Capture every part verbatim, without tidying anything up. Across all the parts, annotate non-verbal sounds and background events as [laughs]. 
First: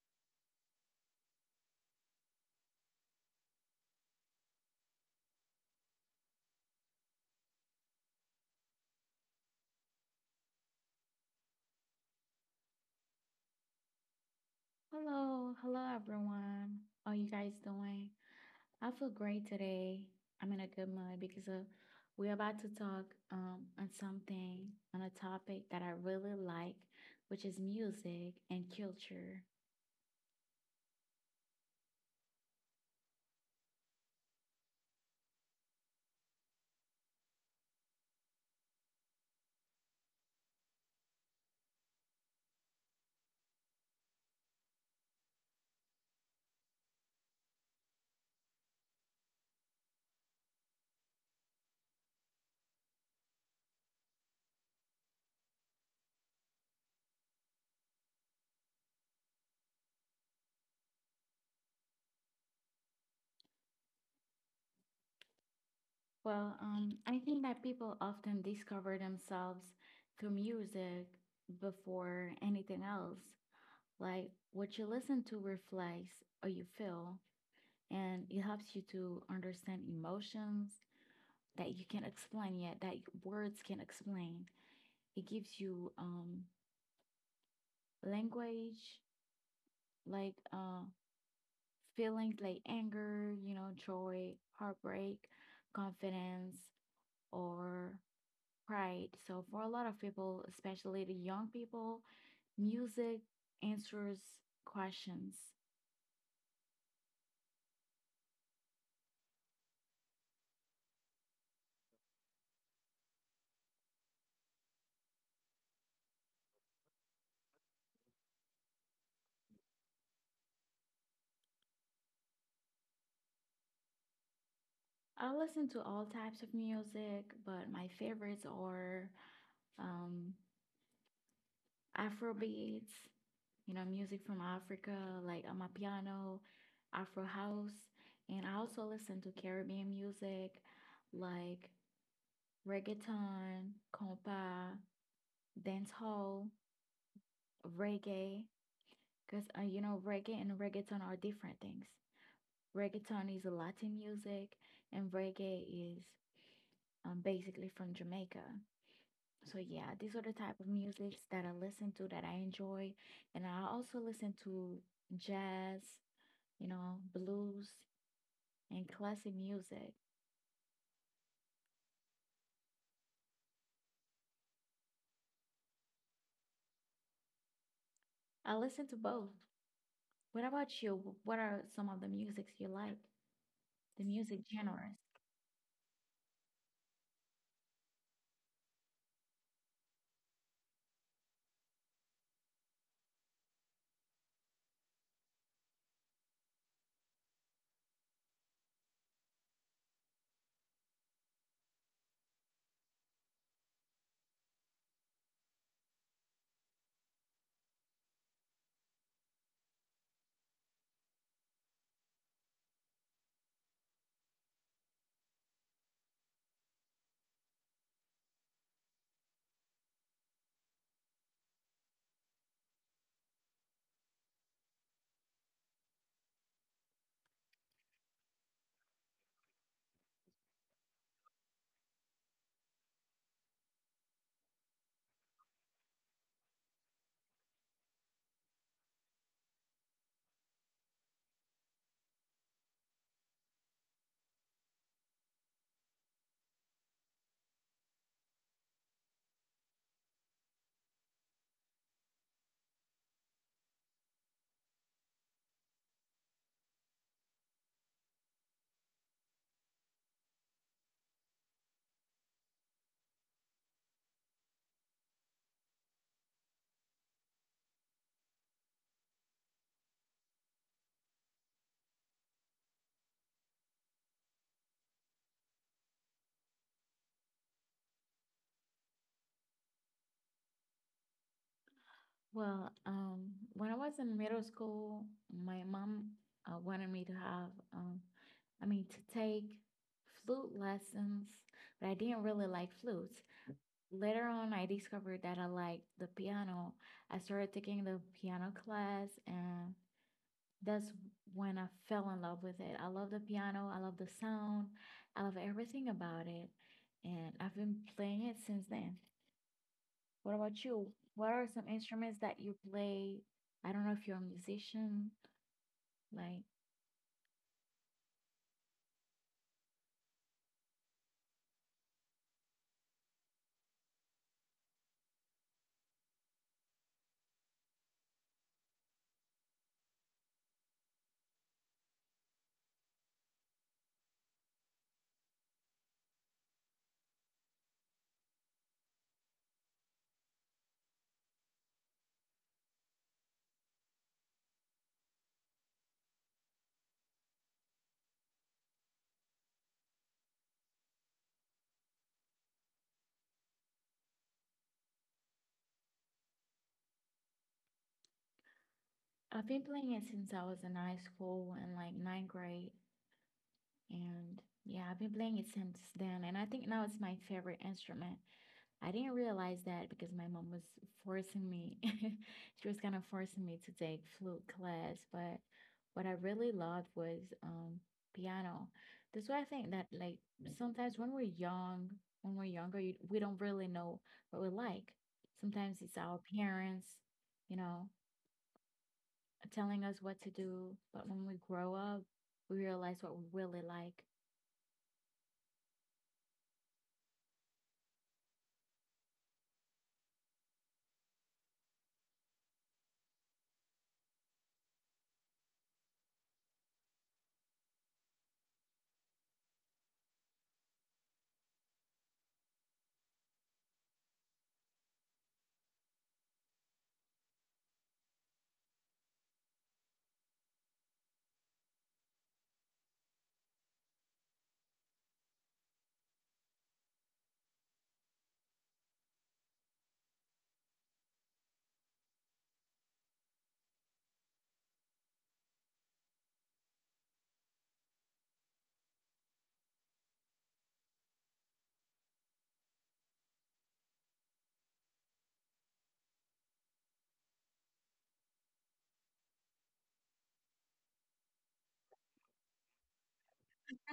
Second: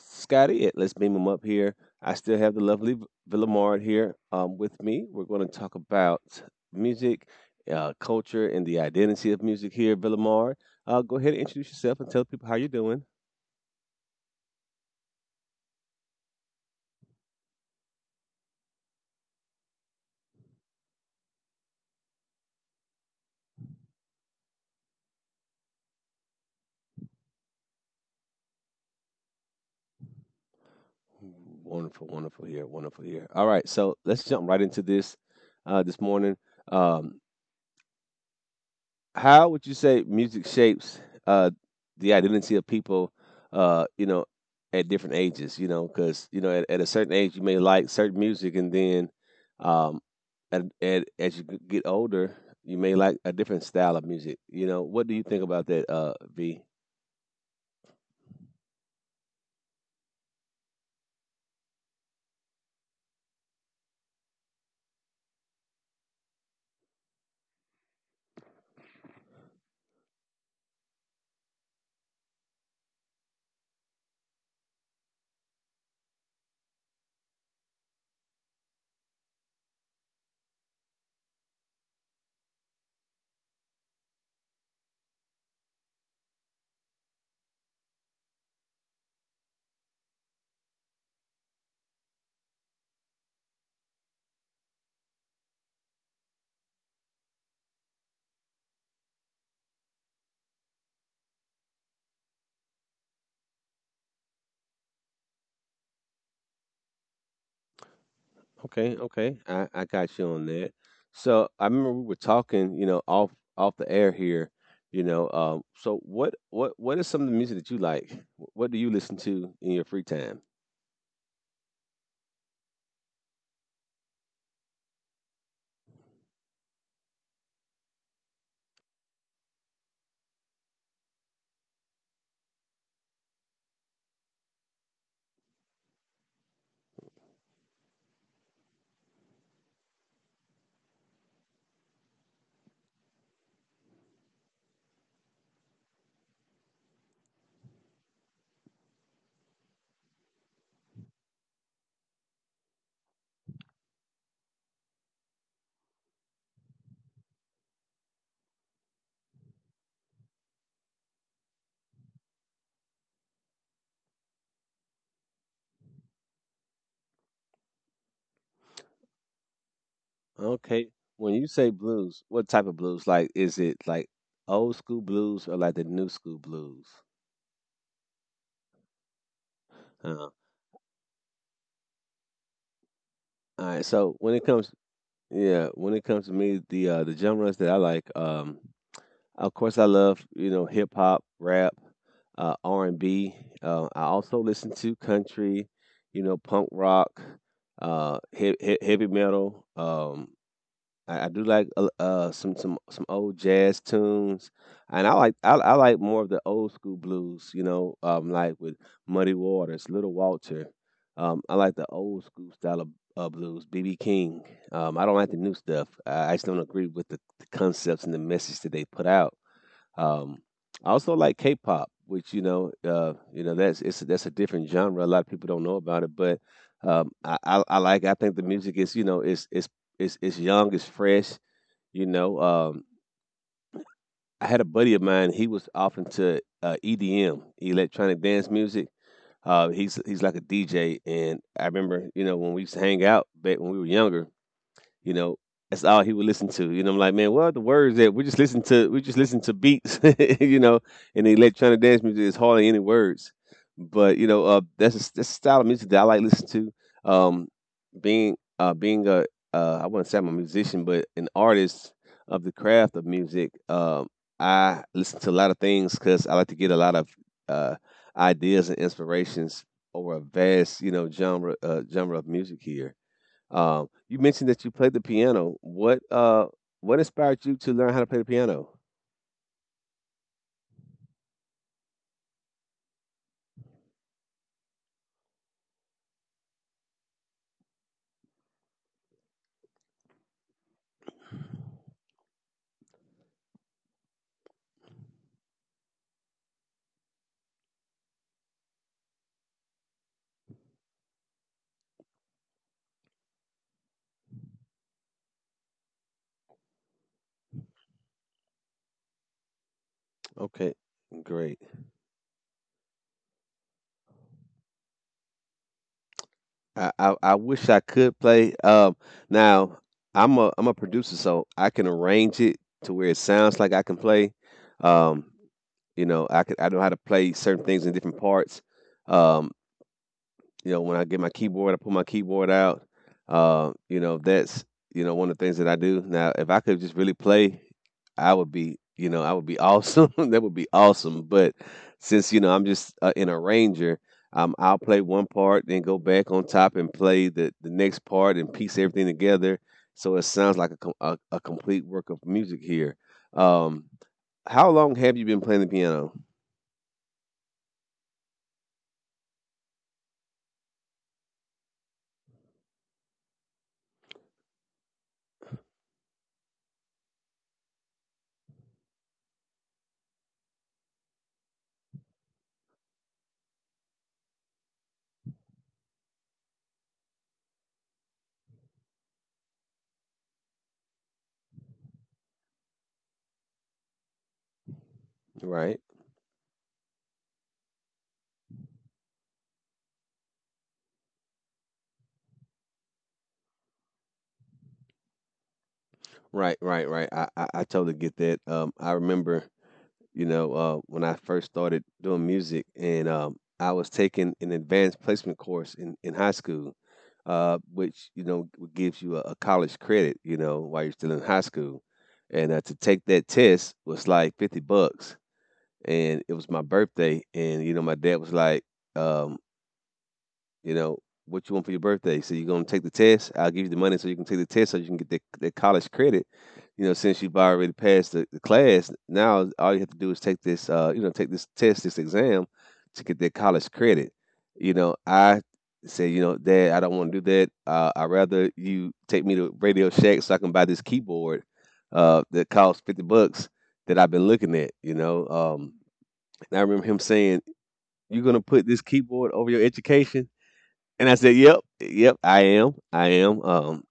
Scotty. At Let's beam him up here. I still have the lovely V- Villamard here um, with me. We're going to talk about music, uh, culture, and the identity of music here. Villamard, uh, go ahead and introduce yourself and tell people how you're doing. Hello, hello everyone. How you guys doing? I feel great today. I'm in a good mood because uh, we're about to talk um, on something, on a topic that I really like, which is music and culture. Wonderful, wonderful here, wonderful here. All right, so let's jump right into this uh, this morning. Um, How would you say music shapes uh, the identity of people, uh, you know, at different ages? You know, because you know, at, at a certain age, you may like certain music, and then um, at, at, as you g- get older, you may like a different style of music. You know, what do you think about that, uh, V? Well, um, I think that people often discover themselves through music before anything else. Like what you listen to reflects how you feel, and it helps you to understand emotions that you can't explain yet, that words can not explain. It gives you um language, like uh feelings like anger, you know, joy, heartbreak, confidence, or pride. So for a lot of people, especially the young people, music answers questions. Okay, okay, I, I got you on that. So I remember we were talking, you know, off off the air here, you know. Um, so what what what is some of the music that you like? Wh- What do you listen to in your free time? I listen to all types of music, but my favorites are um, Afrobeats, you know, music from Africa, like Amapiano, Afro House. And I also listen to Caribbean music like reggaeton, compa, dancehall, reggae. Because, uh, you know, reggae and reggaeton are different things. Reggaeton is Latin music, and reggae is um, basically from Jamaica. So yeah, these are the type of musics that I listen to that I enjoy, and I also listen to jazz, you know, blues, and classic music. Okay. When you say blues, what type of blues? Like, is it like old school blues or like the new school blues? I listen to both. Uh, all What about you? What are some of the musics you like? right. The So when it music comes, genres? yeah, when it comes to me, the uh, the genres that I like, um, of course, I love you know hip hop, rap, uh, R and B. Uh, I also listen to country, you know, punk rock, uh, he- he- heavy metal. Um, I, I do like uh, uh some some some old jazz tunes, and I like I, I like more of the old school blues. You know, um, like with Muddy Waters, Little Walter. Um, I like the old school style of uh, blues, B B King. Um, I don't like the new stuff. I, I just don't agree with the, the concepts and the message that they put out. Um, I also like K pop, which you know, uh, you know that's it's that's a different genre. A lot of people don't know about it, but um, I, I, I like. I think the music is you know it's it's it's it's young, it's fresh. You know, um, I had a buddy of mine. He was off into uh, E D M, electronic dance music. Uh, he's he's like a D J, and I remember you know when we used to hang out back when we were younger you know, that's all he would listen to. You know, I'm like, man, what are the words that we just listen to? We just listen to beats, [laughs] you know, and the electronic dance music is hardly any words. But you know, uh, that's a, that's a style of music that I like to listen to. Um, being uh, being a uh, I wouldn't say I'm a musician, but an artist of the craft of music. Um, I listen to a lot of things because I like to get a lot of uh, ideas and inspirations over a vast, you know, genre uh, genre of music here. Um, you mentioned that you played the piano. What uh, what inspired you to learn how to play the piano? Well, um, when I was in middle school, my mom uh, wanted me to have, um, I mean, to take flute lessons, but I didn't really like flutes. Later on, I discovered that I liked the piano. I started taking the piano class, and that's when I fell in love with it. I love the piano, I love the sound, I love everything about it. And I've been playing it since then. What about Okay, you? What are great. some instruments that you play? I don't know if you're a musician. Like, I I, I wish I could play. Um, now I'm a I'm a producer, so I can arrange it to where it sounds like I can play. Um, you know, I could I know how to play certain things in different parts. Um, You know, when I get my keyboard, I pull my keyboard out. Uh, you know, that's you know one of the things that I do. Now, if I could just really play, I would be you know I would be awesome. [laughs] That would be awesome. But since you know I'm just uh, an arranger, um, I'll play one part, then go back on top and play the the next part and piece everything together so it sounds like a com- a, a complete work of music here. Um, how long have you been playing the piano? I've been playing it since I was in high school and like ninth grade. And yeah, I've been playing it since then. And I think now it's my favorite instrument. I didn't realize that because my mom was forcing me. [laughs] She was kind of forcing me to take flute class, but what I really loved was um piano. That's why I think that like sometimes when we're young, when we're younger, you, we don't really know what we like. Sometimes Right. it's our parents, you know, telling us what to do, but when we grow up, we realize what we really like. [laughs] Right, right, right. I, I, I totally get that. Um, I remember you know, uh, when I first started doing music, and um, I was taking an advanced placement course in, in high school, uh, which you know gives you a, a college credit, you know, while you're still in high school. And uh, to take that test was like fifty bucks, and it was my birthday, and you know, my dad was like, um, you know, what you want for your birthday? So you're gonna take the test. I'll give you the money so you can take the test so you can get the, the college credit. You know, since you've already passed the, the class, now all you have to do is take this, uh, you know, take this test, this exam to get that college credit. You know, I say, you know, Dad, I don't want to do that. Uh, I'd rather you take me to Radio Shack so I can buy this keyboard uh, that costs fifty bucks that I've been looking at, you know. Um, and I remember him saying, you're going to put this keyboard over your education? And I said, "Yep, yep, I am, I am." Um,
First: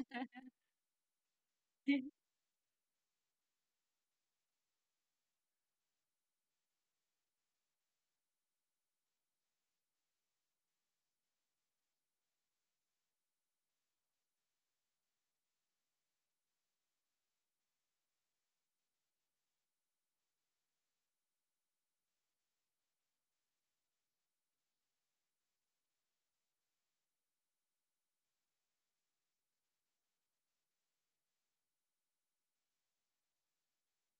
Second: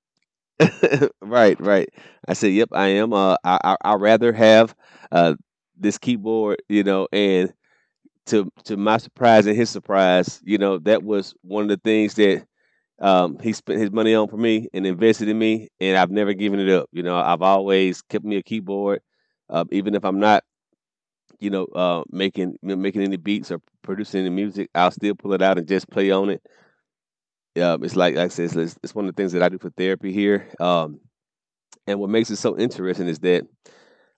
[laughs] right, right. I said, "Yep, I am." Uh, I, I I rather have uh this keyboard, you know. And to to my surprise and his surprise, you know, that was one of the things that um he spent his money on for me and invested in me, and I've never given it up. You know, I've always kept me a keyboard, uh, even if I'm not, you know, uh, making making any beats or producing any music, I'll still pull it out and just play on it. Yeah, it's like, like I said, it's- it's, it's one of the things that I do for therapy here. Um, and what makes it so interesting is that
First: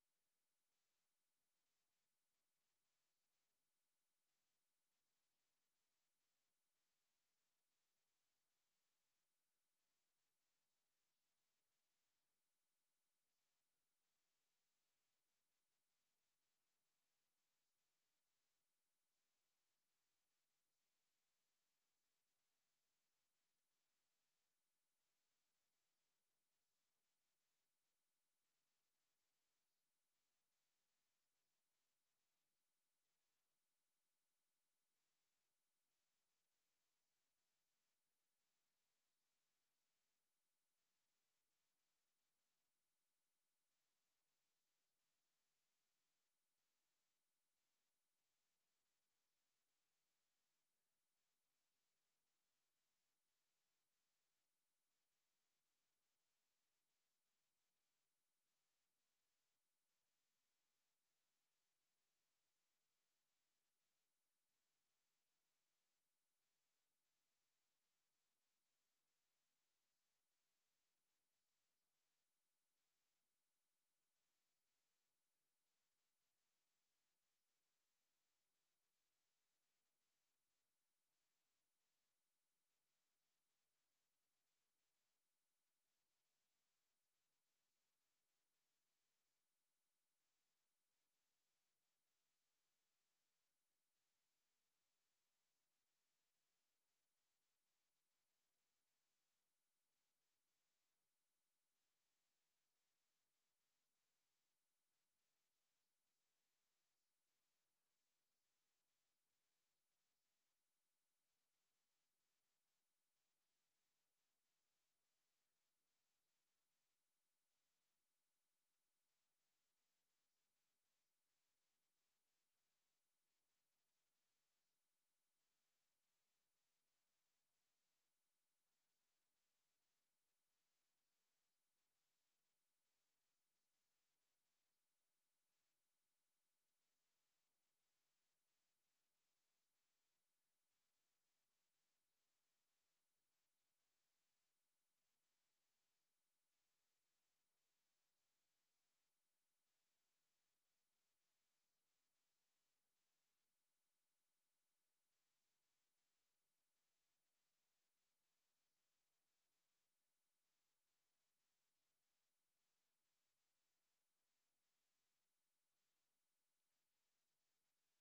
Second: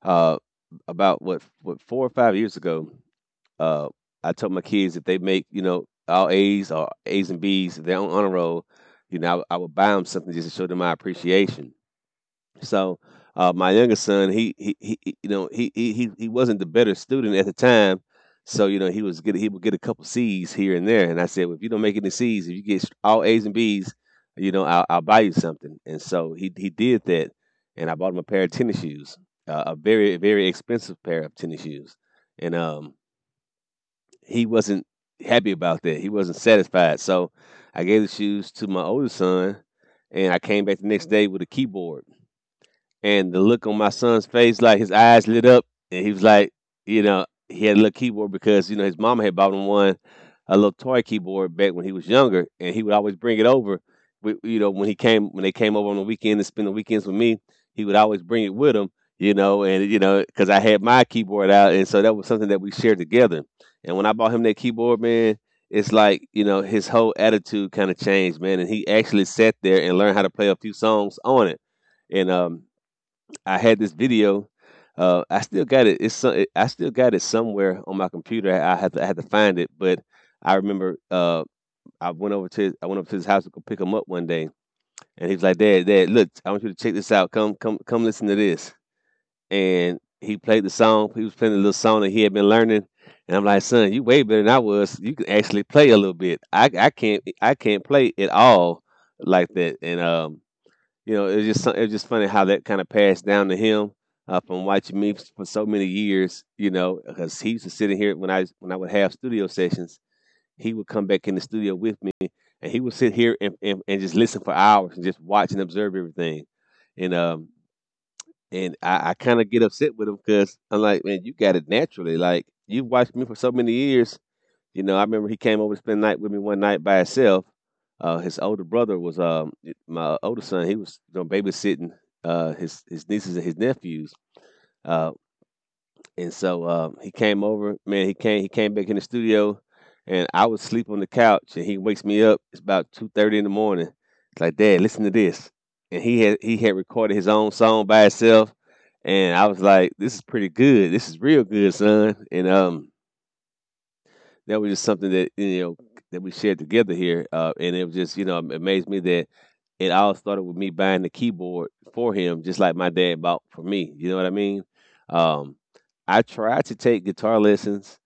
uh, about what what four or five years ago, uh, I told my kids if they make you know all A's or A's and B's, if they're on honor roll, you know I, would- I would buy them something just to show them my appreciation. So uh, my youngest son, he, he he he- you know he he he he wasn't the better student at the time, so you know he was get he would get a couple C's here and there, and I said, well, if you don't make any C's, if you get all A's and B's, you know I'll, I'll buy you something, and so he he did that, and I bought him a pair of tennis shoes, uh, a very very expensive pair of tennis shoes, and um he wasn't happy about that, he wasn't satisfied, so I gave the shoes to my older son, and I came back the next day with a keyboard, and the look on my son's face, like his eyes lit up, and he was like, you know, he had a little keyboard because you know his mama had bought him one, a little toy keyboard back when he was younger, and he would always bring it over. With, you know, when he came, when they came over on the weekend and spend the weekends with me, he would always bring it with him. You know, and you know, because I had my keyboard out, and so that was something that we shared together. And when I bought him that keyboard, man, it's like you know his whole attitude kind of changed, man. And he actually sat there and learned how to play a few songs on it. And um, I had this video. Uh, I still got it. It's so- it, I still got it somewhere on my computer. I had to, I had to find it, but I remember uh, I went over to his, I went over to his house to go pick him up one day, and he was like, "Dad, Dad, look, I want you to check this out. Come, come, come, listen to this." And he played the song. He was playing a little song that he had been learning, and I'm like, "Son, you way better than I was. You can actually play a little bit. I, I can't, I can't play at all like that." And um, you know, it's just so- it's just funny how that kind of passed down to him uh, from watching me for so many years. You know, because he used to sit in here when I when I would have studio sessions, he would come back in the studio with me, and he would sit here and and, and just listen for hours and just watch and observe everything. And um and I, I kind of get upset with him because I'm like, man, you got it naturally. Like you've watched me for so many years, you know, I remember he came over to spend the night with me one night by himself. Uh, his older brother was, um, my older son. He was you know, babysitting uh, his his nieces and his nephews, uh, and so uh, he came over. Man, he came he came back in the studio, and I was sleep on the couch, and he wakes me up. It's about two thirty in the morning. It's like, "Dad, listen to this." And he had he had recorded his own song by himself, and I was like, "This is pretty good. This is real good, son." And um, That was just something that you know that we shared together here, uh, and it was just you know it amazed me that it all started with me buying the keyboard for him, just like my dad bought for me. You know what I mean? Um, I tried to take guitar lessons,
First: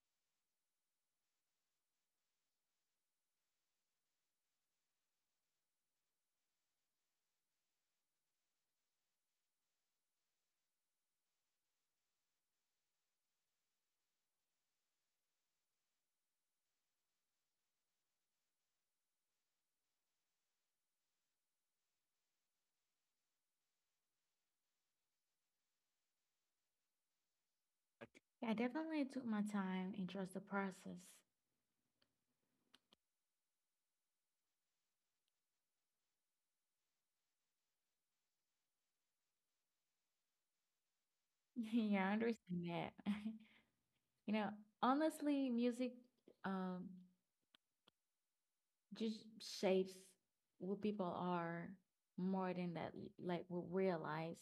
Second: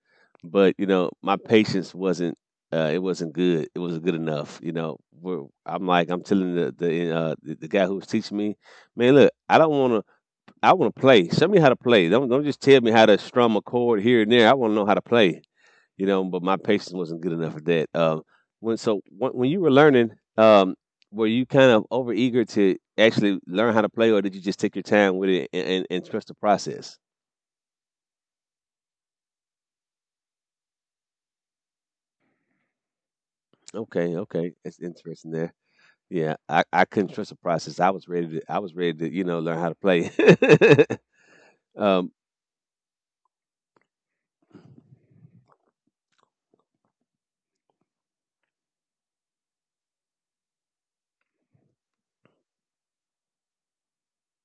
but you know my patience wasn't. Uh, it wasn't good. It wasn't good enough. You know, We're, I'm like I'm telling the the, uh, the the guy who was teaching me, man, look, I don't want to. I want to play. Show me how to play. Don't don't just tell me how to strum a chord here and there. I want to know how to play, you know, but my patience wasn't good enough for that. Um, when so when, when you were learning, um, were you kind of over eager to actually learn how to play, or did you just take your time with it and, and, and trust the process? Mhm. I definitely took my time and trust the process. Okay, okay, that's interesting there. Yeah, I, I couldn't trust the process. I was ready to I was ready to you know learn how to play. [laughs] [laughs] um, Yeah, I understand that. [laughs] You know, honestly, music um just shapes what people are more than that like will realize.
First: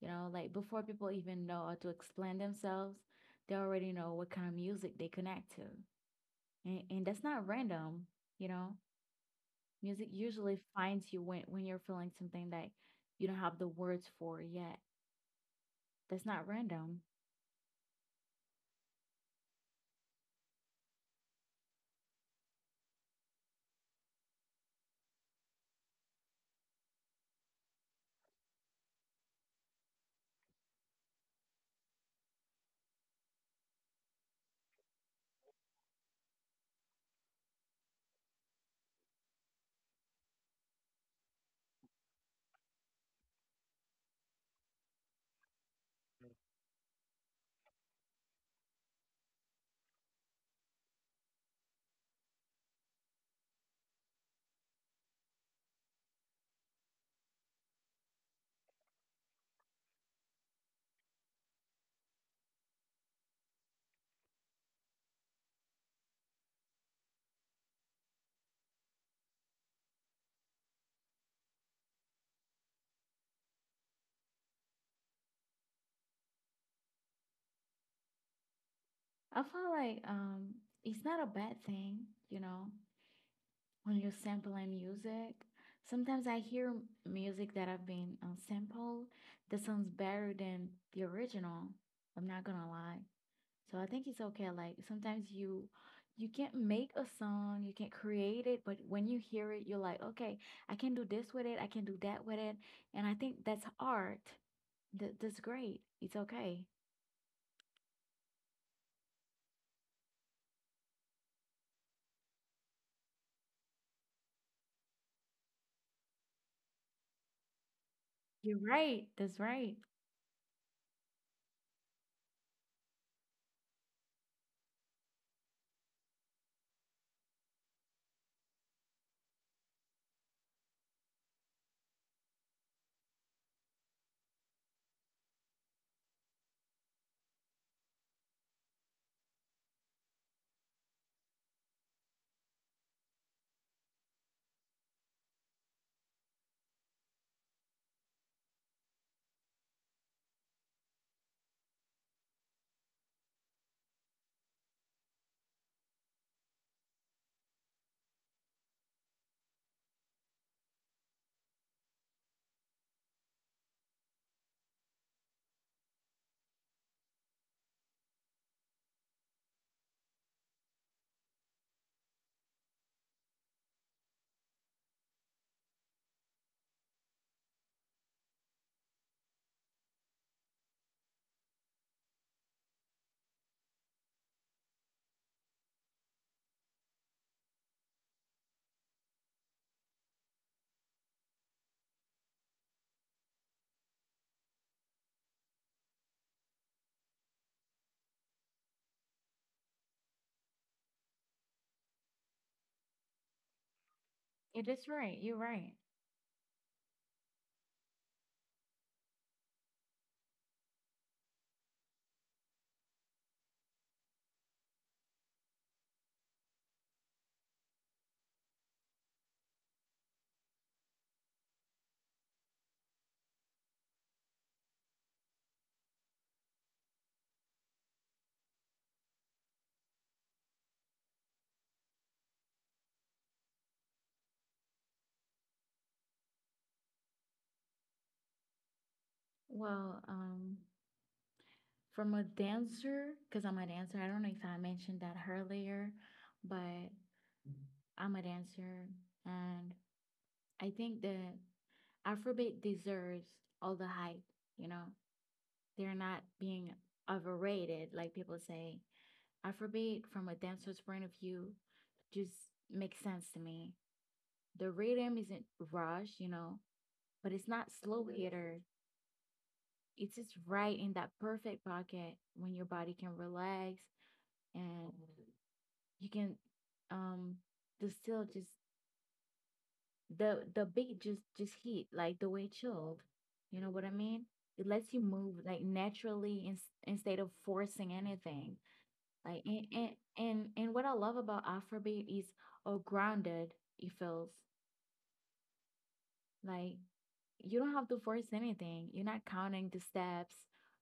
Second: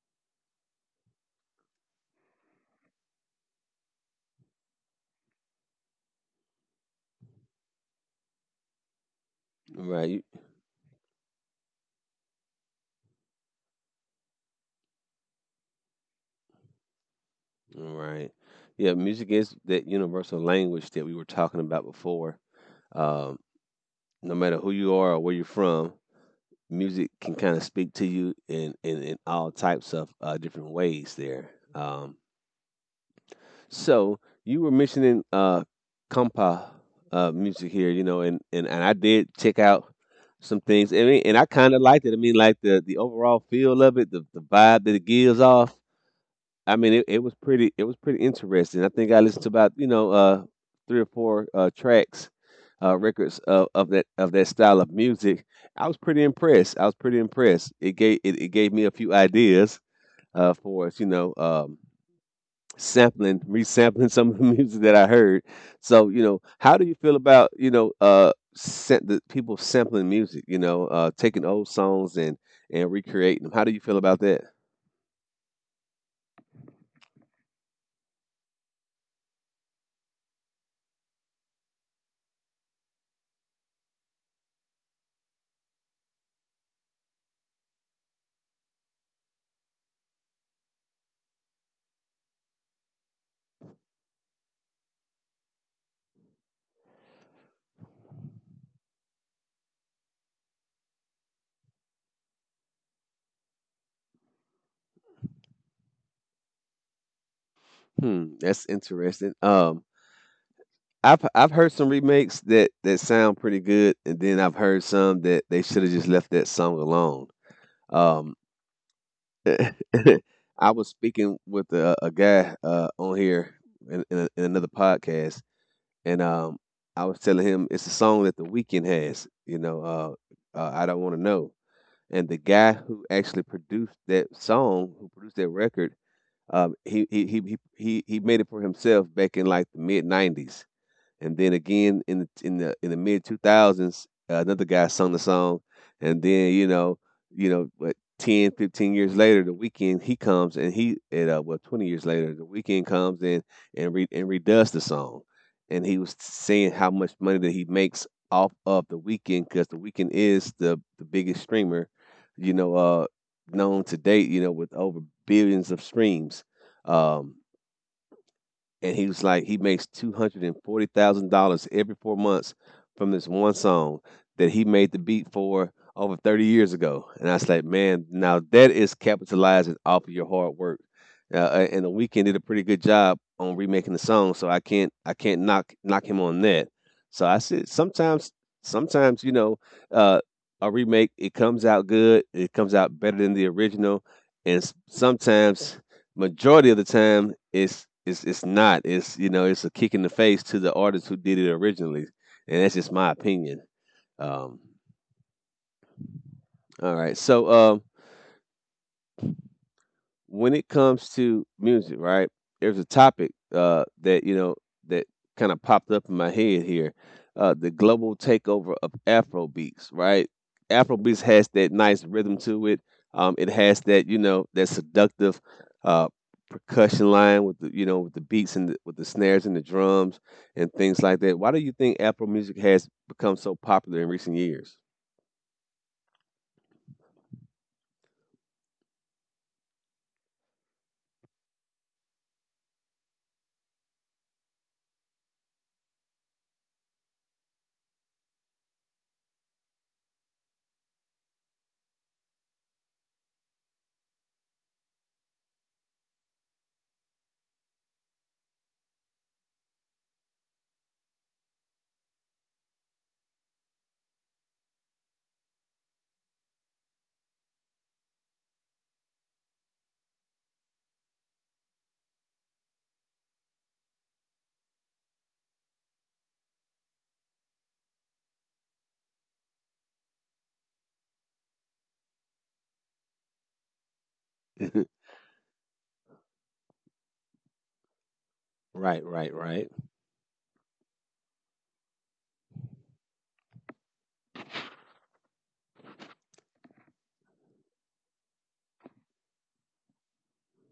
You know, like before people even know how to explain themselves, they already know what kind of music they connect to. And and that's not random, you know. Music right, you- usually finds you when when you're feeling something that you don't have the words for yet. That's not random. right. Yeah, music is that universal language that we were talking about before. Um, no matter who you are or where you're from, music can kind of speak to you in, in, in all types of uh, different ways there. Um, so you were mentioning uh, compa uh, music here, you know, and, and, and I did check out some things. I mean, and I kind of liked it. I mean, like the, the overall feel of it, the, the vibe that it gives off. I mean, it, it was pretty. It was pretty interesting. I think I listened to about you know uh, three or four uh, tracks, uh, records of, of that of that style of music. I was pretty impressed. I was pretty impressed. It gave it, it gave me a few ideas uh, for us, you know, um, sampling, resampling [laughs] some of the music that I heard. So, you know, how do you feel about, you know, uh, sa- the people sampling music, you know, uh, taking old songs and, and recreating them? How do you feel about that? I feel like um it's not a bad thing, you know. When you sample my music, sometimes I hear music that I've been uh, sampled that sounds better than the original. I'm not gonna lie. So I think it's okay. Like sometimes you you can't make a song, you can't create it, but when you hear it, you're like, okay, I can do this with it, I can do that with it, and I think that's art. That that's great. It's okay. Hmm, that's interesting. Um, I've I've heard some remakes that that sound pretty good, and then I've heard some that they should have just left that song alone. Um, You're right. That's right. [laughs] I was speaking with a, a guy uh, on here in, in, a, in another podcast, and um, I was telling him it's a song that The Weeknd has. You know, uh, uh, "I Don't Want to Know." And the guy who actually produced that song, who produced that record, um, he, he he he he he made it for himself back in like the mid nineties. And then again in the in the in the mid two thousands, uh, another guy sung the song. And then you know, you know, what, ten fifteen years later, the weekend he comes and he at uh, well twenty years later, the weekend comes in and re, and redoes the song. And he was saying how much money that he makes off of the weekend because the weekend is the the biggest streamer, you know, uh, known to date, you know, with over billions of streams. Um, and he was like he makes two hundred and forty thousand dollars every four months from this one song that he made the beat for over thirty years ago. And I was like, man, now that is capitalizing off of your hard work. Uh, and the weekend did a pretty good job on remaking the song, so I can't I can't knock knock him on that. So I said sometimes sometimes you know uh, a remake, it comes out good, it comes out better than the original, and s- sometimes, majority of the time it's it's it's not. It's you know it's a kick in the face to the artist who did it originally, and that's just my opinion. Um, It is right. You're right. all right, so, um, when it comes to music, right? There's a topic uh, that you know that kind of popped up in my head here: uh, the global takeover of Afro beats, right? Afro beats has that nice rhythm to it. Um, it has that you know that seductive uh, percussion line with the you know with the beats and the, with the snares and the drums and things like that. Why do you think Afro music has become so popular in recent years? Well, um, from a dancer, because I'm a dancer, I don't know if I mentioned that earlier, but I'm a dancer. And I think the Afrobeat deserves all the hype, you know, they're not being overrated. Like people say, Afrobeat, from a dancer's point of view, just makes sense to me. The rhythm isn't rushed, you know, but it's not slow hitter. It's just right in that perfect pocket when your body can relax and you can um the still just the the beat just just hit like the way it chilled. You know what I mean? It lets you [laughs] move like naturally in, instead of forcing anything. Right, right, Like and, right. and and and what I love about Afrobeat is how grounded it feels. Like you don't have to force anything. You're not counting the steps.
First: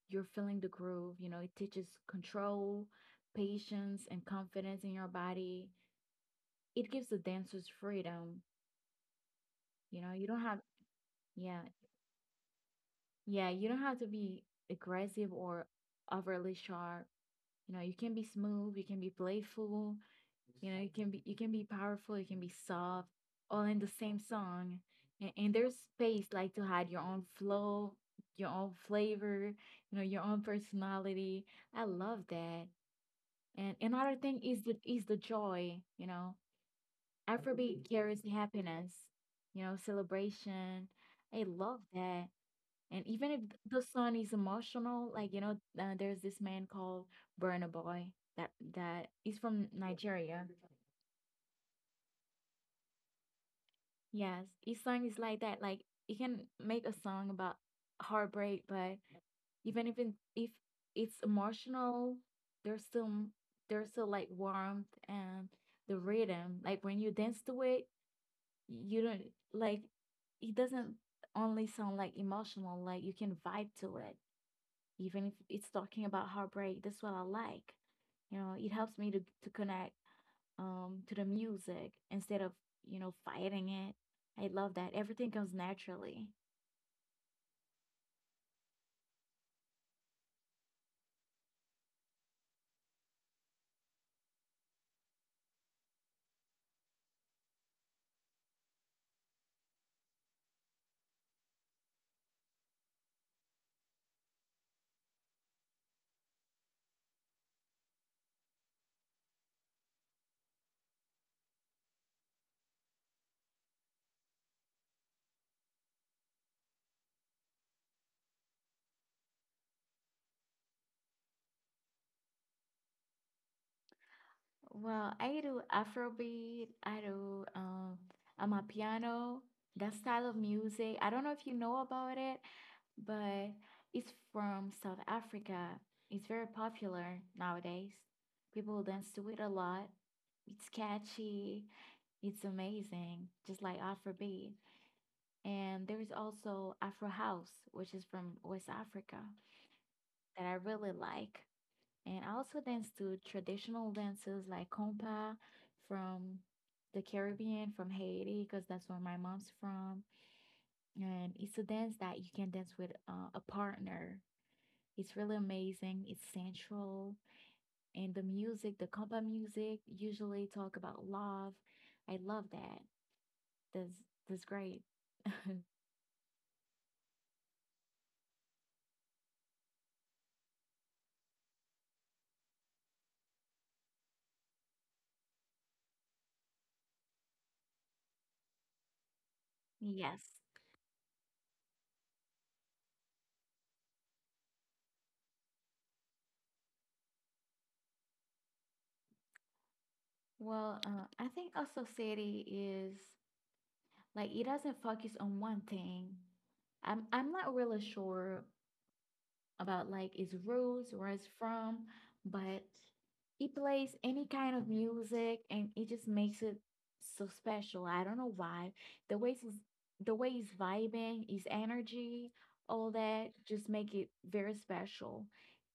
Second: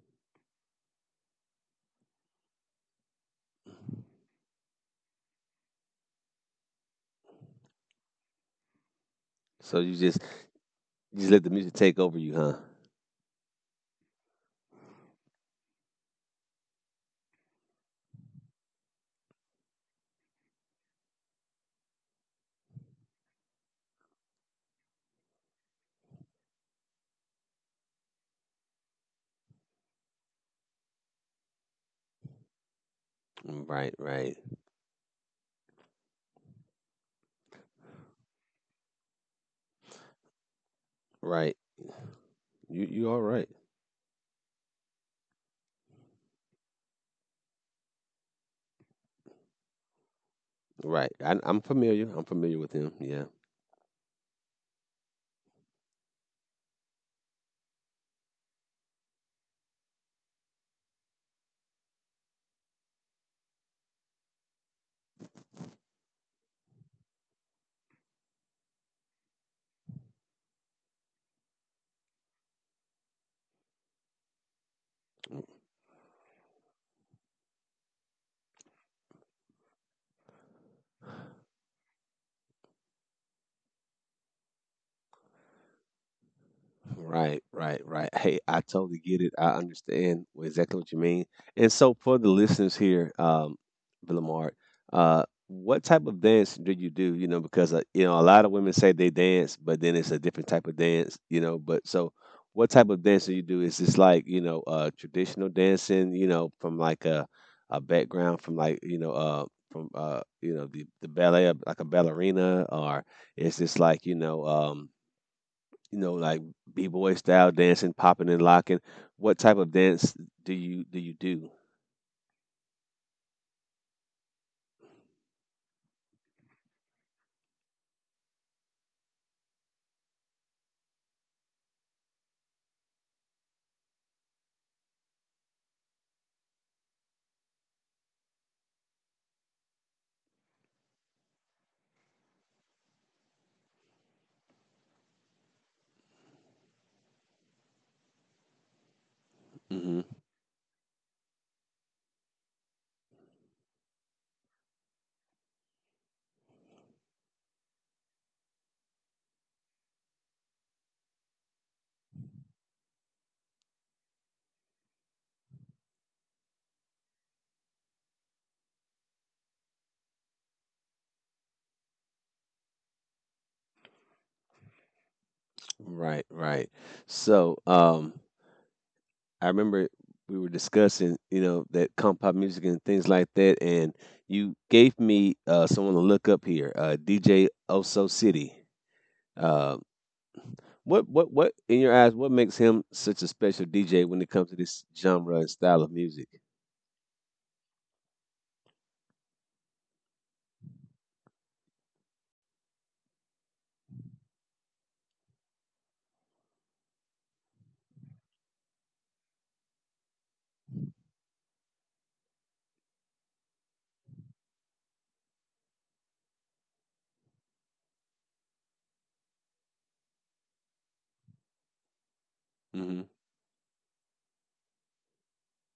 You're feeling the groove. You know, it teaches control, patience, and confidence in your body. It gives the dancers freedom. So you You know, just you don't have, you just let the yeah, music take over you, huh? yeah, you don't have to be aggressive or overly sharp. You know, you can be smooth, you can be playful, you know, you can be you can be powerful, you can be soft, all in the same song. And, and there's space like to add your own flow, your own flavor, you know, your own personality. I love that. Mm, And right, another right, thing is the is the joy, you know. Afrobeat carries happiness, you know, celebration. I right. love that. You And you all even if right? th- the son is emotional, like you know, uh, there's this man called Burna Boy that that is from Nigeria. Right. I, I'm familiar. I'm familiar with him. Yeah. Yes, his song is like that. Like he can make a song about heartbreak, but even if it, if it's emotional, there's still there's still like warmth and the rhythm. Like when you dance to it, you don't like it doesn't only sound like emotional. Like you can vibe to it. Even if it's talking about heartbreak, that's what I like. You know, it helps me to, to connect um to the music instead of you know fighting it. I love that everything comes naturally. Right, right, right. Hey, I totally get it. I understand wh- exactly what you mean. And so, for the listeners here, um, Villamart, uh, what type of dance do you do? You know, because uh, you know a lot of women say they dance, but then it's a different type of dance. You know, but so What type of dance do you do? Is this like you know uh, traditional dancing? You know, from like a a background from like you know uh from uh you know the the ballet, like a ballerina, or is this like you know um you know, like b boy style dancing, popping and locking. What type of dance do you do you do? Well, I do Afrobeat, I do um amapiano, that style of music. I don't know if you know about it, but it's from South Africa. It's very popular nowadays. People dance to it a lot. It's catchy. It's amazing, just like Afrobeat. And there is also Afro House, which is from West Africa, Hmm. that I really like. And I also dance to traditional dances like compa from the Caribbean, from Haiti, because that's where my mom's from. And it's a dance that you can dance with uh, a partner. It's really amazing. It's sensual. And the music, the compa music, usually talk about love. I love that. That's, that's great. [laughs] Right, right. So, um, I remember we were discussing, you know, that comp pop music and things like that, and you gave me uh, someone to look up here, uh, D J Oso City. uh, Yes. What what what in your eyes? What makes him such a special D J when it comes to this genre and style of music? Well, uh, I think our society is. Like it doesn't focus on one thing. I'm I'm not really sure about like its roots, where it's from, but it plays any kind of music and it just makes it so special. I don't know why. The way it's the way it's vibing, its energy, all Mm-hmm. that just make it very special.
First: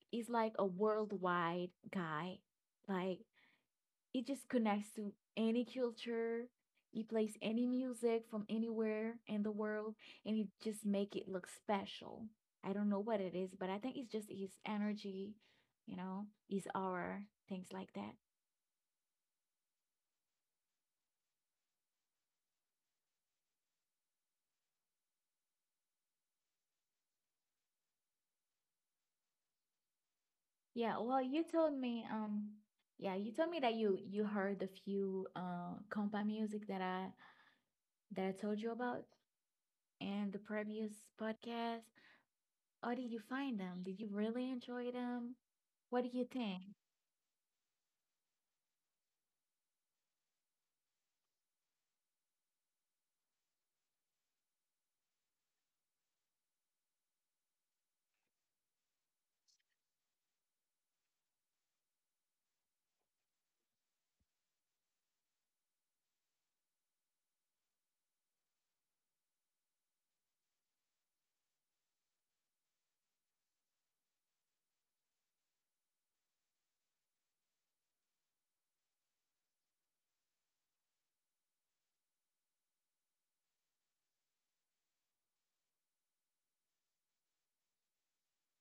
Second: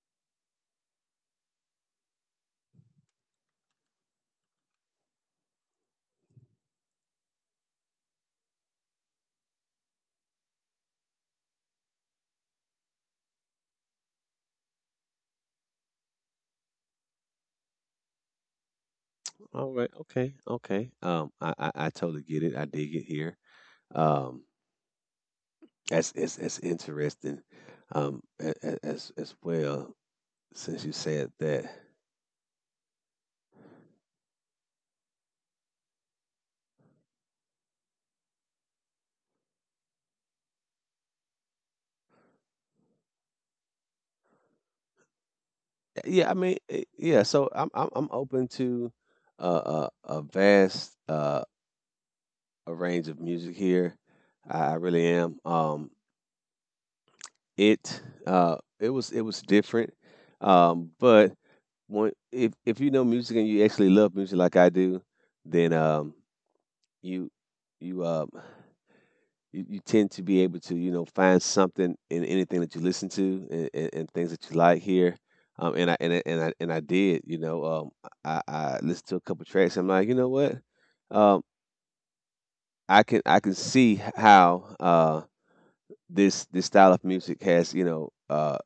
He's like a worldwide guy. Like it just connects to any culture. You plays any music from anywhere in the world, and it just make it look special. I don't know what it is, but I think it's just his energy, you know, his aura, things like that. All right. Okay. Okay. Um, I, I I totally get it. I dig it here. Um, that's it's it's interesting. Um, a- a- as as well, since you Yeah. Well, said you that. told me, um, yeah, you told me that you you heard the few uh compa music that I that I told you about in the previous podcast. How did you find them? Did you really enjoy them? What do Yeah. you I mean, think? eh, yeah. So I'm I'm I'm open to uh, a a vast uh a range of music here. I, I really am. Um, it uh, it was it was different, um, but when, if if you know music and you actually love music like I do, then, um, you you um you, you tend to be able to you know find something in anything that you listen to, and, and, and things that you like here. Um, and I and I, and I and I did, you know um I, I listened to a couple tracks. I'm like, you know what, um I can I can see how uh this this style of music has you know uh,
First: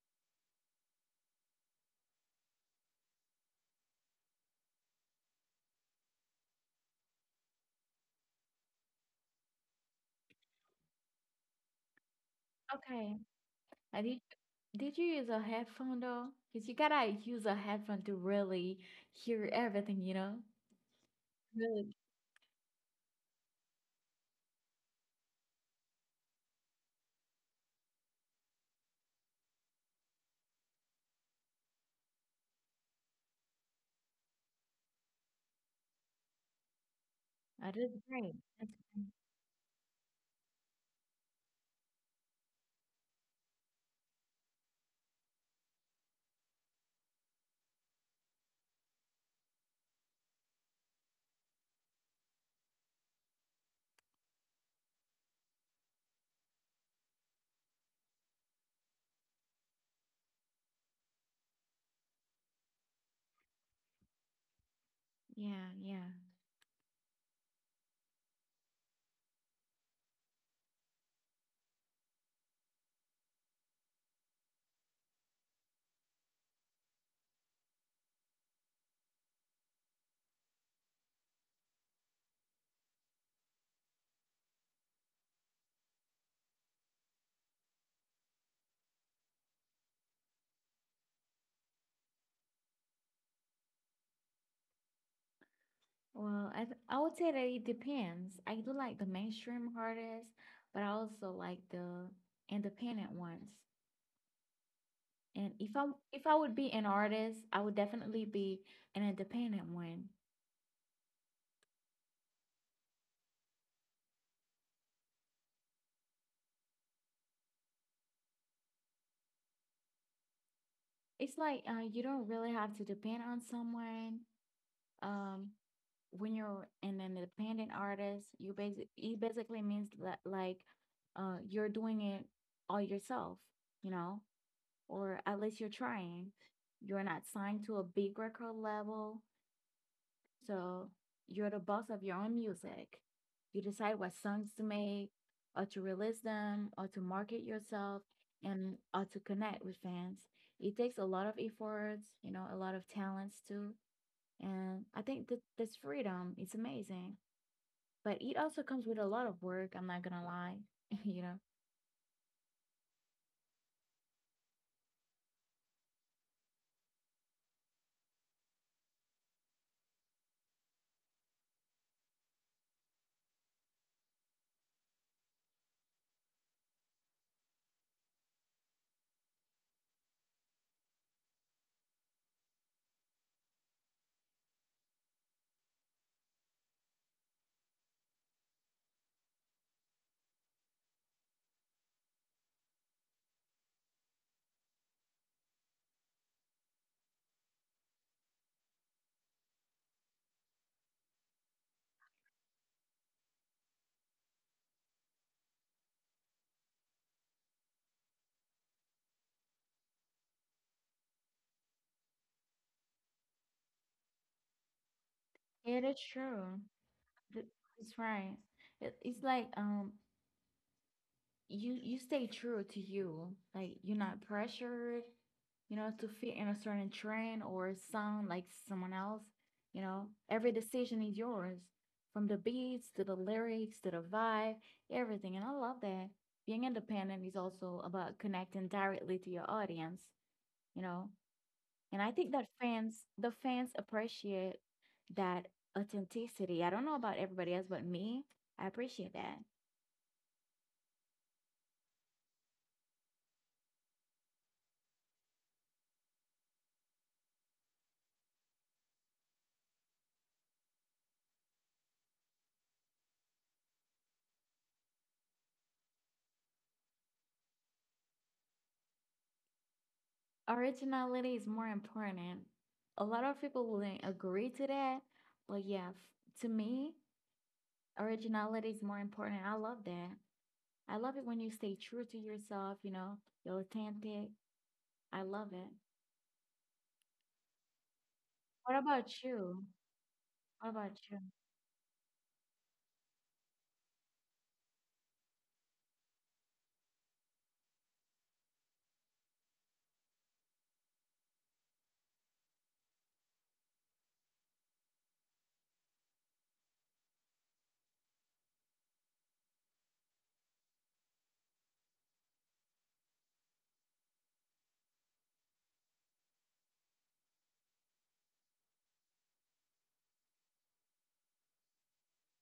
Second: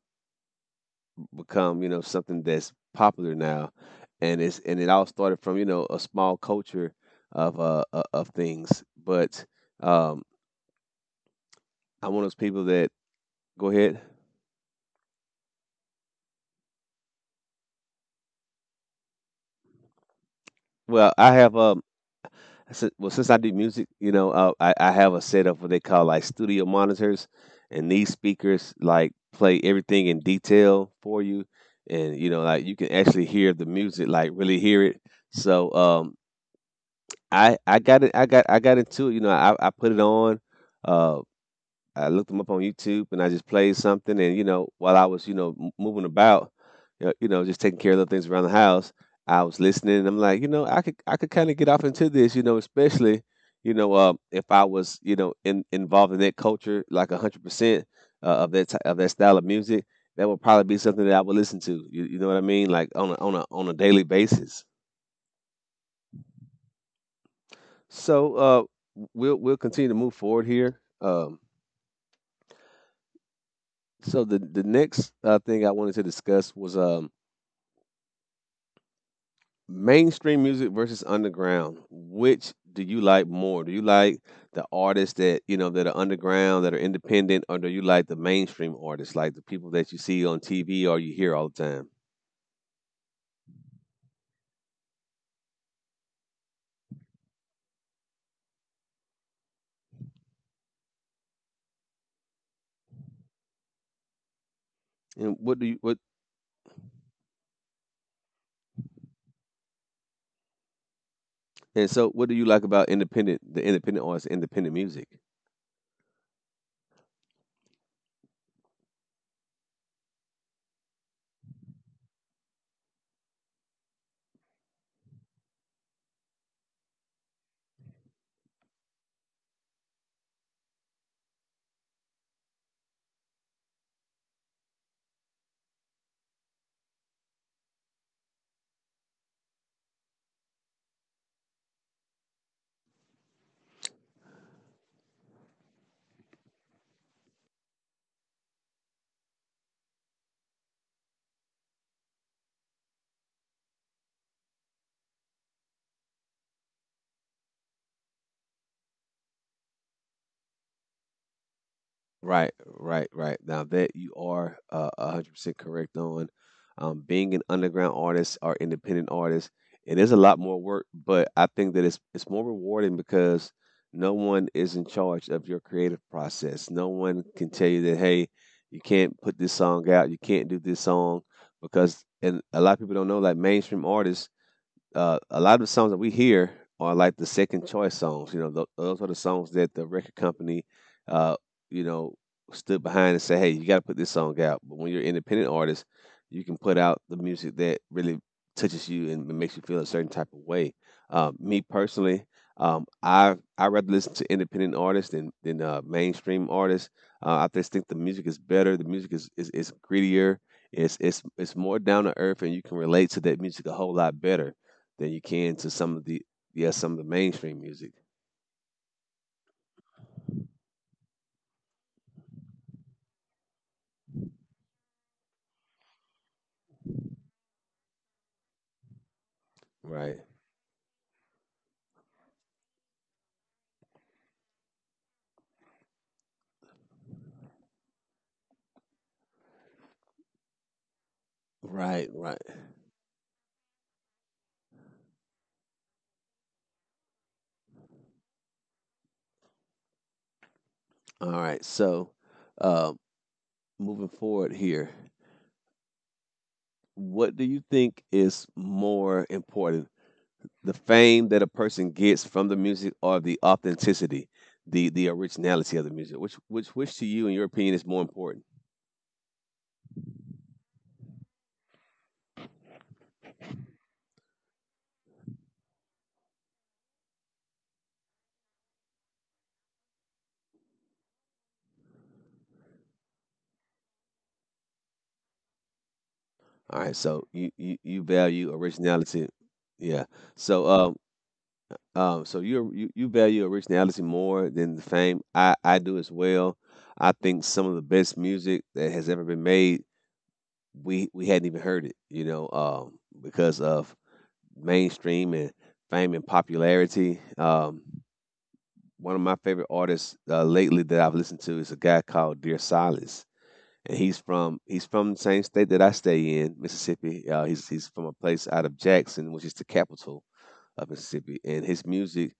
become you know something that's popular now, and it's and it all started from you know a small culture of uh o- of things. But, um, I'm one of those people that... Okay. Go ahead. I did, did you use a headphone though? Because you gotta use a headphone to really hear everything, you know? Well, I have um. Really? si- Well, since I do music, you know, uh, I, I have a set of what they call like studio monitors, and these speakers like play everything in detail for you, and you know, like you can actually hear the music, like really hear it. So, um, I Uh, I that's got it. I great. got I That's got great. into it. You know, I I put it on. Uh, I looked them up on YouTube and I just played something. And you know, while I was you know m- moving about, you know, you know, just taking care of little things around the house, I was listening. And I'm like, you know, I could I could kind of get off into this. You know, especially you know uh, if I was you know in, involved in that culture, like a hundred percent uh, of that ty- of that style of music. That would probably be something that I would listen to. You, you know what I mean? Like on a, on a on a daily basis. Yeah, yeah. So, uh, we'll we'll continue to move forward here. Um, so the the next uh, thing I wanted to discuss was, um, mainstream music versus underground. Which do you like more? Do you like the artists that you know that are underground, that are independent, or do you like the mainstream artists, like the people that you see on T V or you hear all the time? Well, I, th- I would say that it depends. I do like the mainstream artists, but I also like the independent ones. And And what do if you I what? if I would be an artist, I would definitely be an independent one. And so, what do you like about independent the independent artists, independent music? It's like uh, you don't really have to depend on someone. Um, when you're an independent artist, you basic it basically means that like uh you're doing it all yourself, you know, or at least you're trying. You're not signed to a big record label, so you're the boss of your own music. You decide what songs to make, or to release them, or to market yourself, and or to connect with fans. It takes a lot of efforts, you know, a lot of talents too. And I think that this freedom is amazing, but it also comes with a lot of work. I'm not gonna lie, [laughs] you know. Right, right, right. Now that you are uh, a hundred percent correct on um, being an underground artist or independent artist, it is a lot more work, but I think that it's it's more rewarding because no one is in charge of your creative process. No one can tell you that hey, you can't put this song out, you can't do this song because. And a lot of people don't know, like mainstream artists, uh, a lot of the songs that we hear are like the second choice songs. You know, tho- those are the songs that the record company, uh, you know, stood behind and said, "Hey, you got to put this song out." But when you're an independent artist, you can put out the music that really touches you and makes you feel a certain type of way. Um, me personally, um, I I rather listen to independent artists than than uh, mainstream artists. Uh, I just think the music is better. The music is is, is grittier. It's it's it's more down to earth, and you can relate to that music a whole lot better than you can to It is some of the true. yeah, some of the Th- mainstream It's music. right. It, it's like um you you stay true to you. Like you're not pressured, you know, to fit in a certain trend or sound like someone else. You know, Right. every decision is yours, from the beats to the lyrics to the vibe, everything. And I love that. Being independent is also about connecting directly to your audience. You know, and Right, I think right. that fans, the fans appreciate that authenticity. I don't know about everybody else, but me, I appreciate that. All right. So, uh, moving forward here, what do you think is more important, the fame that a person gets from the music, or the authenticity, the the originality of the music? Which which which to you, in your opinion, is more important? Originality is more important. A lot of people wouldn't agree to that, but yeah, f- to me, originality is more important. I love that. I love it when you stay true to yourself, you know, you're authentic. I love it. All right. So you you, you value What about originality. you? Yeah. So, What about uh, you? Um, so you you you value originality more than the fame. I I do as well. I think some of the best music that has ever been made, we we hadn't even heard it, you know, um, because of mainstream and fame and popularity. Um, one of my favorite artists uh, lately that I've listened to is a guy called Dear Silas, and he's from he's from the same state that I stay in, Mississippi. Uh, he's he's from a place out of Jackson, which is the capital of Mississippi, and his music,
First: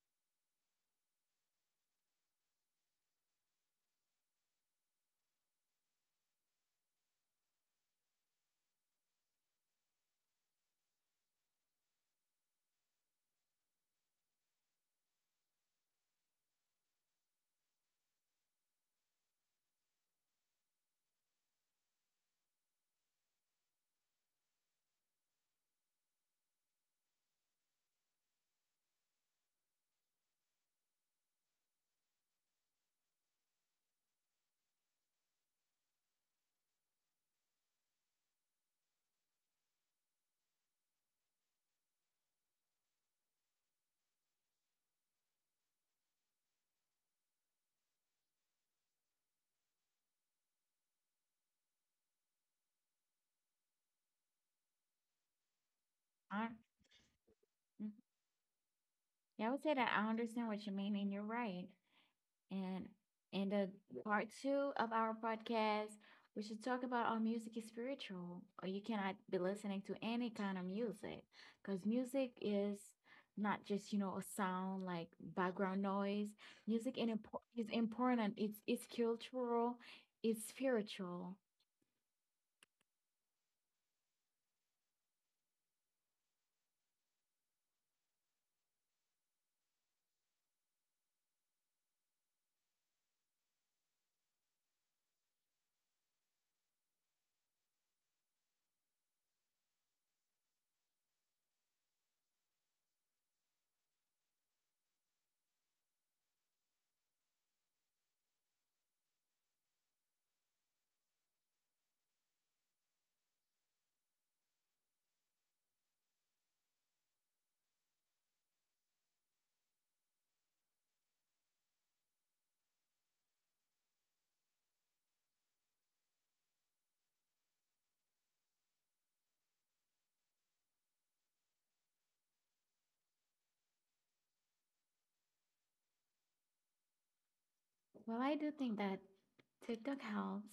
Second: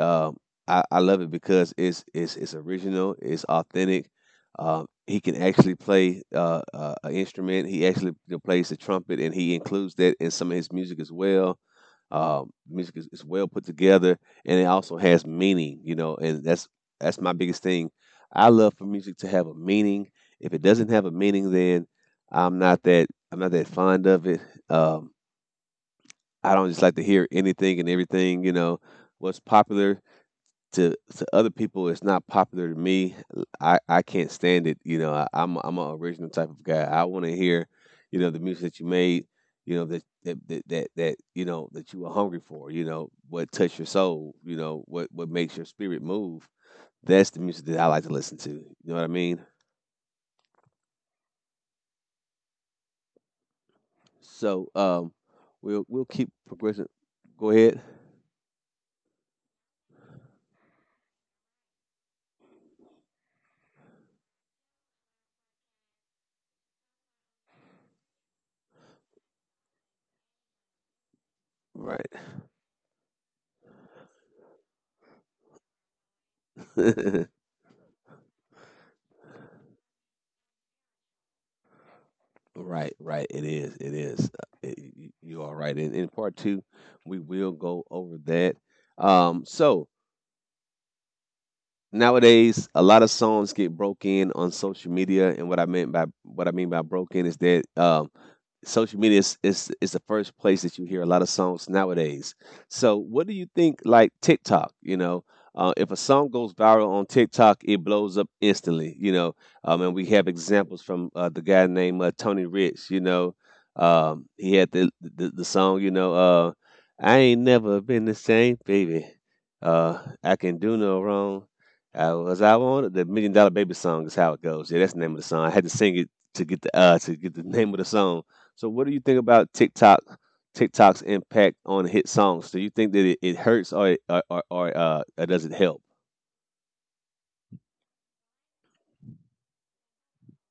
um, I, I love it because it's it's it's original, it's authentic. Um, he can actually play uh, uh, an instrument. He actually plays the trumpet, and he includes that in some of his music as well. Um, music is, is well put together, and it also has meaning. You know, and that's that's my biggest thing. I love for music to have a meaning. If it doesn't have a meaning, then I'm not that I'm not that fond of it. Um, I don't just like to hear anything and everything. You know, what's popular to to other people is not popular to me. I I can't stand it. You know, I, I'm I'm an original type of guy. I want to hear, you know, the music that you made. You know that that, that that that you know that you were hungry for. You know what touched your soul. You know what what makes your spirit move. That's the music that I like to listen to. You know what I mean? So um, we'll we'll keep I, progressing. Go ahead. mhm. Yeah, I would say that I understand what you mean, and you're right. And in the part two of our podcast, we should talk about our music is spiritual, or you cannot be listening to any kind of music because Right. music is not just you know a sound like background noise. Music in impo- [laughs] is important. It's it's cultural, it's spiritual. Right, right. It is. It is. Uh, It, you are right. And in part two, we will go over that. Um, so nowadays a lot of songs get broken on social media, and what i meant by what I mean by broken is that um social media is, is is the first place that you hear a lot of songs nowadays. So what do you think, like TikTok, you know, uh, if a song goes viral on TikTok, it blows up instantly, you know. Um, and we have examples from uh, the guy named uh, Tony Rich, you know. Um, he had the, the the song, you know, uh, "I ain't never been the same baby, uh, I can do no wrong." I was I on the Million Dollar Baby song is how it goes. Yeah, that's the name of the song. I had to sing it to get the uh to get the [laughs] name of the song. So what do you think about TikTok TikTok's impact on hit songs? Do you think that it, it hurts, or it, or, or, or uh or does it help? Well, I do think that TikTok helps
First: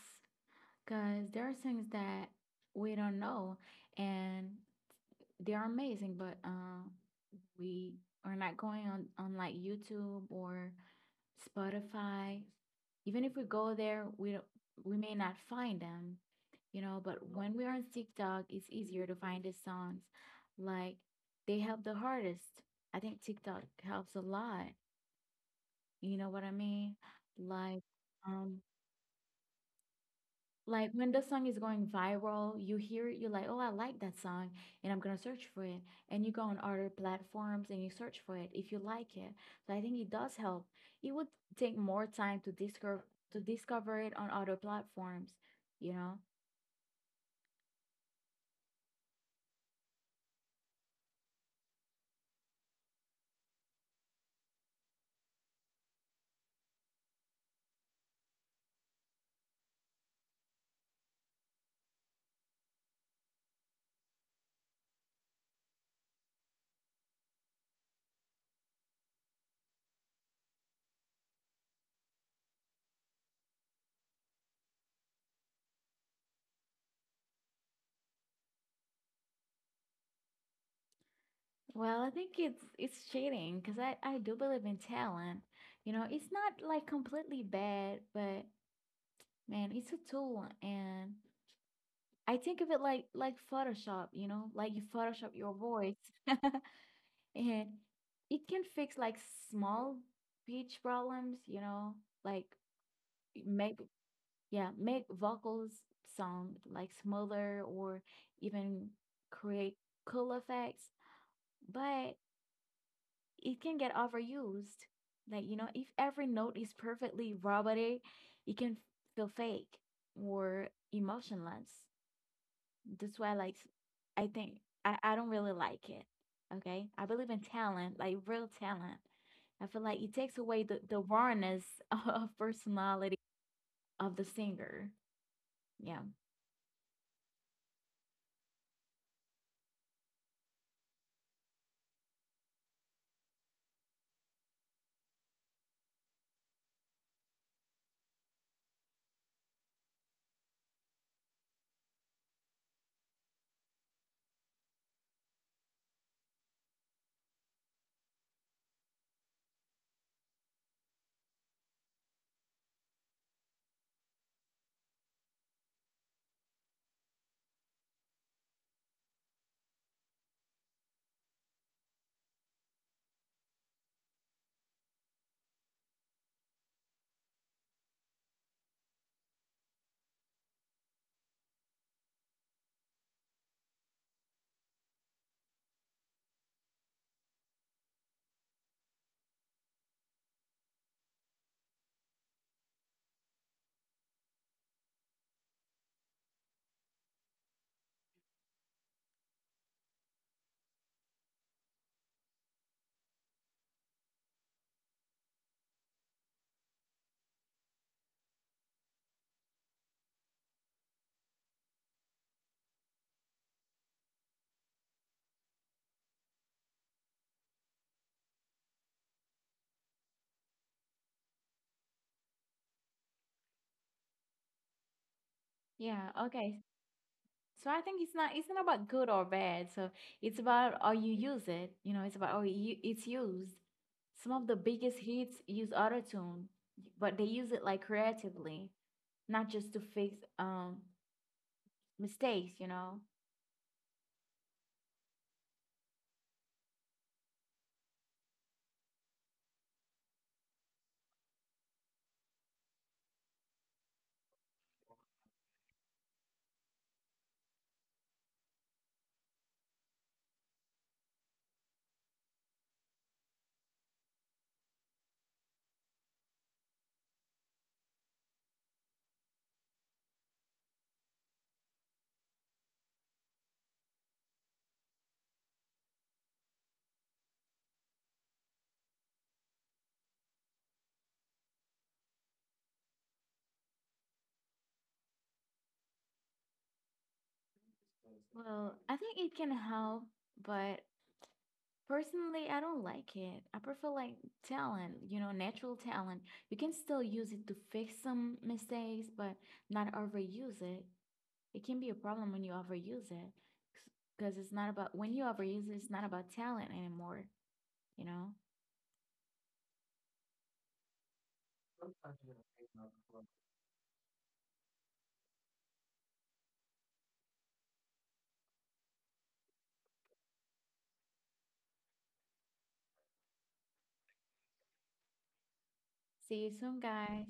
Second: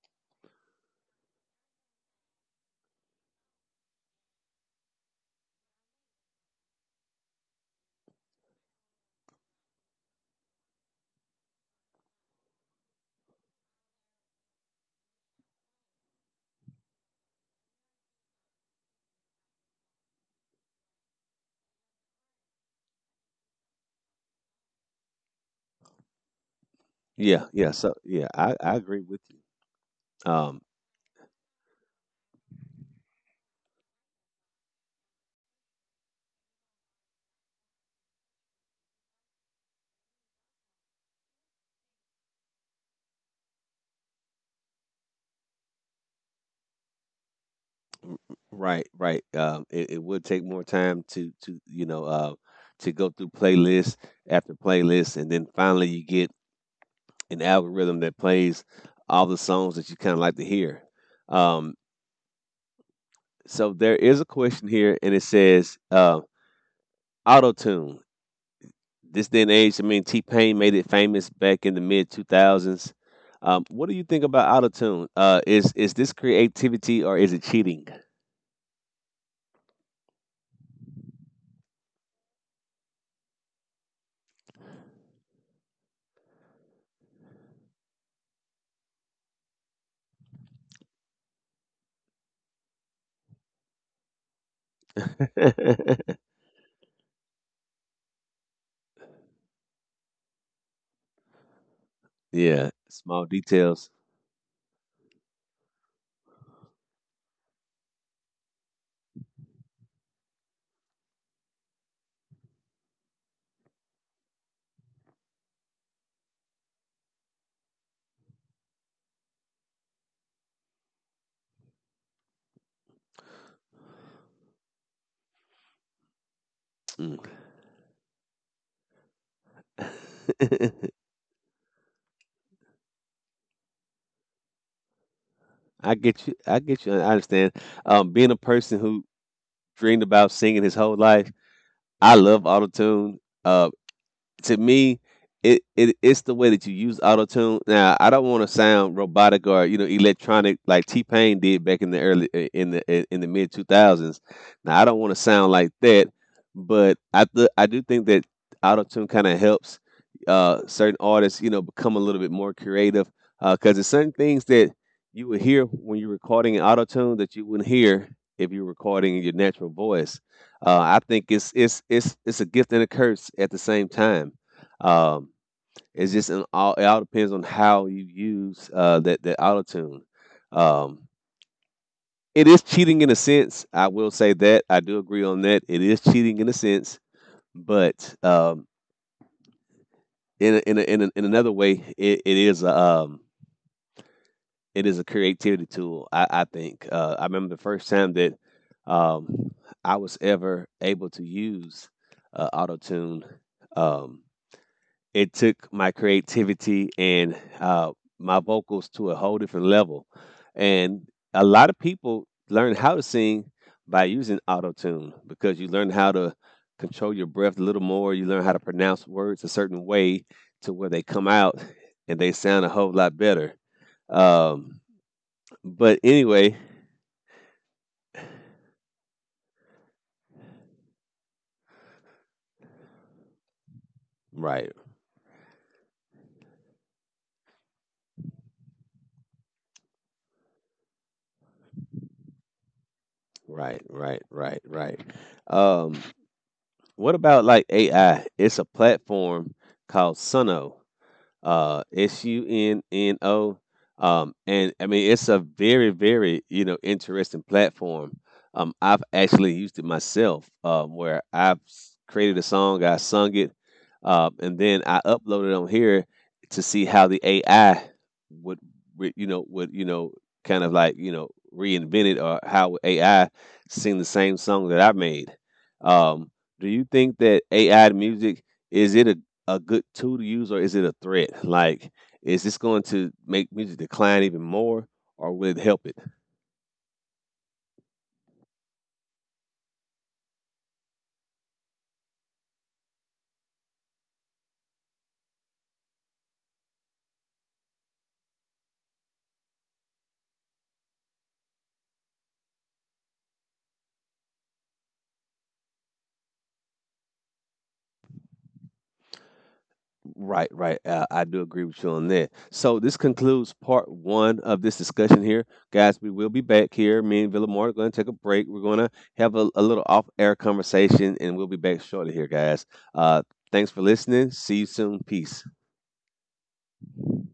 because there are things that we don't know and they are amazing, but uh, we are not going on on like YouTube or Spotify. Even if we go there, we don't- we may not find them, you know. But when we are on TikTok, it's easier to find the songs. Like they help the hardest. I think TikTok helps a lot. You know what I mean? Yeah, yeah. Like So yeah, I, um, I agree with you. Um, Like when the song is going viral, you hear it, you're like, oh, I like that song, and I'm gonna search for it. And you go on other platforms and you search for it if you like it. So I think it does help. It would take more time to discover to discover it on other platforms, you know. right, right. Um, it, it would take more time to to you know uh to go through playlist after playlist, and then finally you get an algorithm that plays all the songs that you kind of like to hear. Um, So there is a question here, and it says uh, auto tune. This day and age, I mean, T Pain made it famous back in the mid two thousands. Um, what do you think about auto tune? Uh, is is this creativity or is it cheating? Well, I think it's it's cheating because I I do believe in talent. You know, it's not like completely bad, but man, it's a tool, and I think of it like like Photoshop. You know, like you Photoshop your [laughs] voice. [laughs] And it can fix like small pitch problems, you know, like Yeah, small make details. yeah, make vocals sound like smoother or even create cool effects, but it can get overused. Like, you know, if every note is perfectly robotic, it can feel fake or emotionless. That's why, like, I think I, I don't really like it. Okay. Mm. I believe in talent, like real talent. I feel like it takes away the, [laughs] the rawness [laughs] of personality of the singer. I Yeah. get you. I get you. I understand. Um, being a person who dreamed about singing his whole life, I love auto tune. To me, it, it it's the way that you use auto tune. Now, I don't want to sound robotic, or you know electronic like T Pain did back in the early in the in the mid two thousands. Now, I don't want to sound like that, but I th- I do think that auto tune kind of helps uh, certain artists, you know, become a little bit more creative, because there's certain things that you would hear when you're recording in auto tune that you wouldn't hear if you're recording in your natural voice. Uh, I think it's it's it's it's a gift and a curse at the same time. Um, it's just an all it all depends on how you use uh, that that auto tune. Um, it is cheating in a sense. I will say that I do agree on that. It is cheating in a sense, but um, in a, in a, in, a, in another way, it, it is a um, it is a creativity tool. I, I think. Uh, I remember the first time that um, I was ever able to use uh, auto tune. Um, it took my creativity and uh, my vocals to a whole different level. And a lot of people learn how to sing by using auto tune, because you learn how to control your breath a little more. You learn how to pronounce words a certain way to where they come out and they sound a whole lot better. Um, but Yeah. anyway, Okay. So I think it's not it's not about good or bad. So it's about how you use it. You know, it's about how you, it's used. Some of the right, biggest hits use autotune, but they use it like creatively, not just to fix um mistakes, you know. right, right, right, right. Um, what about like A I? It's a platform called Suno, uh S U N N O. Um and I mean, it's a very, very, you know, interesting platform. Um I've actually used it myself, um, where I've s- created a song, I sung it, um, and then I uploaded on here to see how the A I would re- you know, would, you know, kind of like, you know, reinvent it, or how A I sing the same song that I made. Um, do you think that A I music, is it a a good tool to use, or is it a threat? Like, is this going to make music decline even more, or will it help it? Well, I think it can help, but personally, I don't like it. I prefer like talent, you know, natural talent. You can still use it to fix some mistakes, but not overuse it. It can be a problem when you overuse it because it's not about when you overuse it, it's not about talent anymore, you know? Right, right. Uh, I do agree with you on that. So this concludes part one of this discussion here, guys. We will be back here. Me and Villamore are going to take a break. We're going to have a, a little off-air conversation, and we'll be back shortly here, guys. Uh, Thanks for listening. See you soon. Peace. See you soon, guys.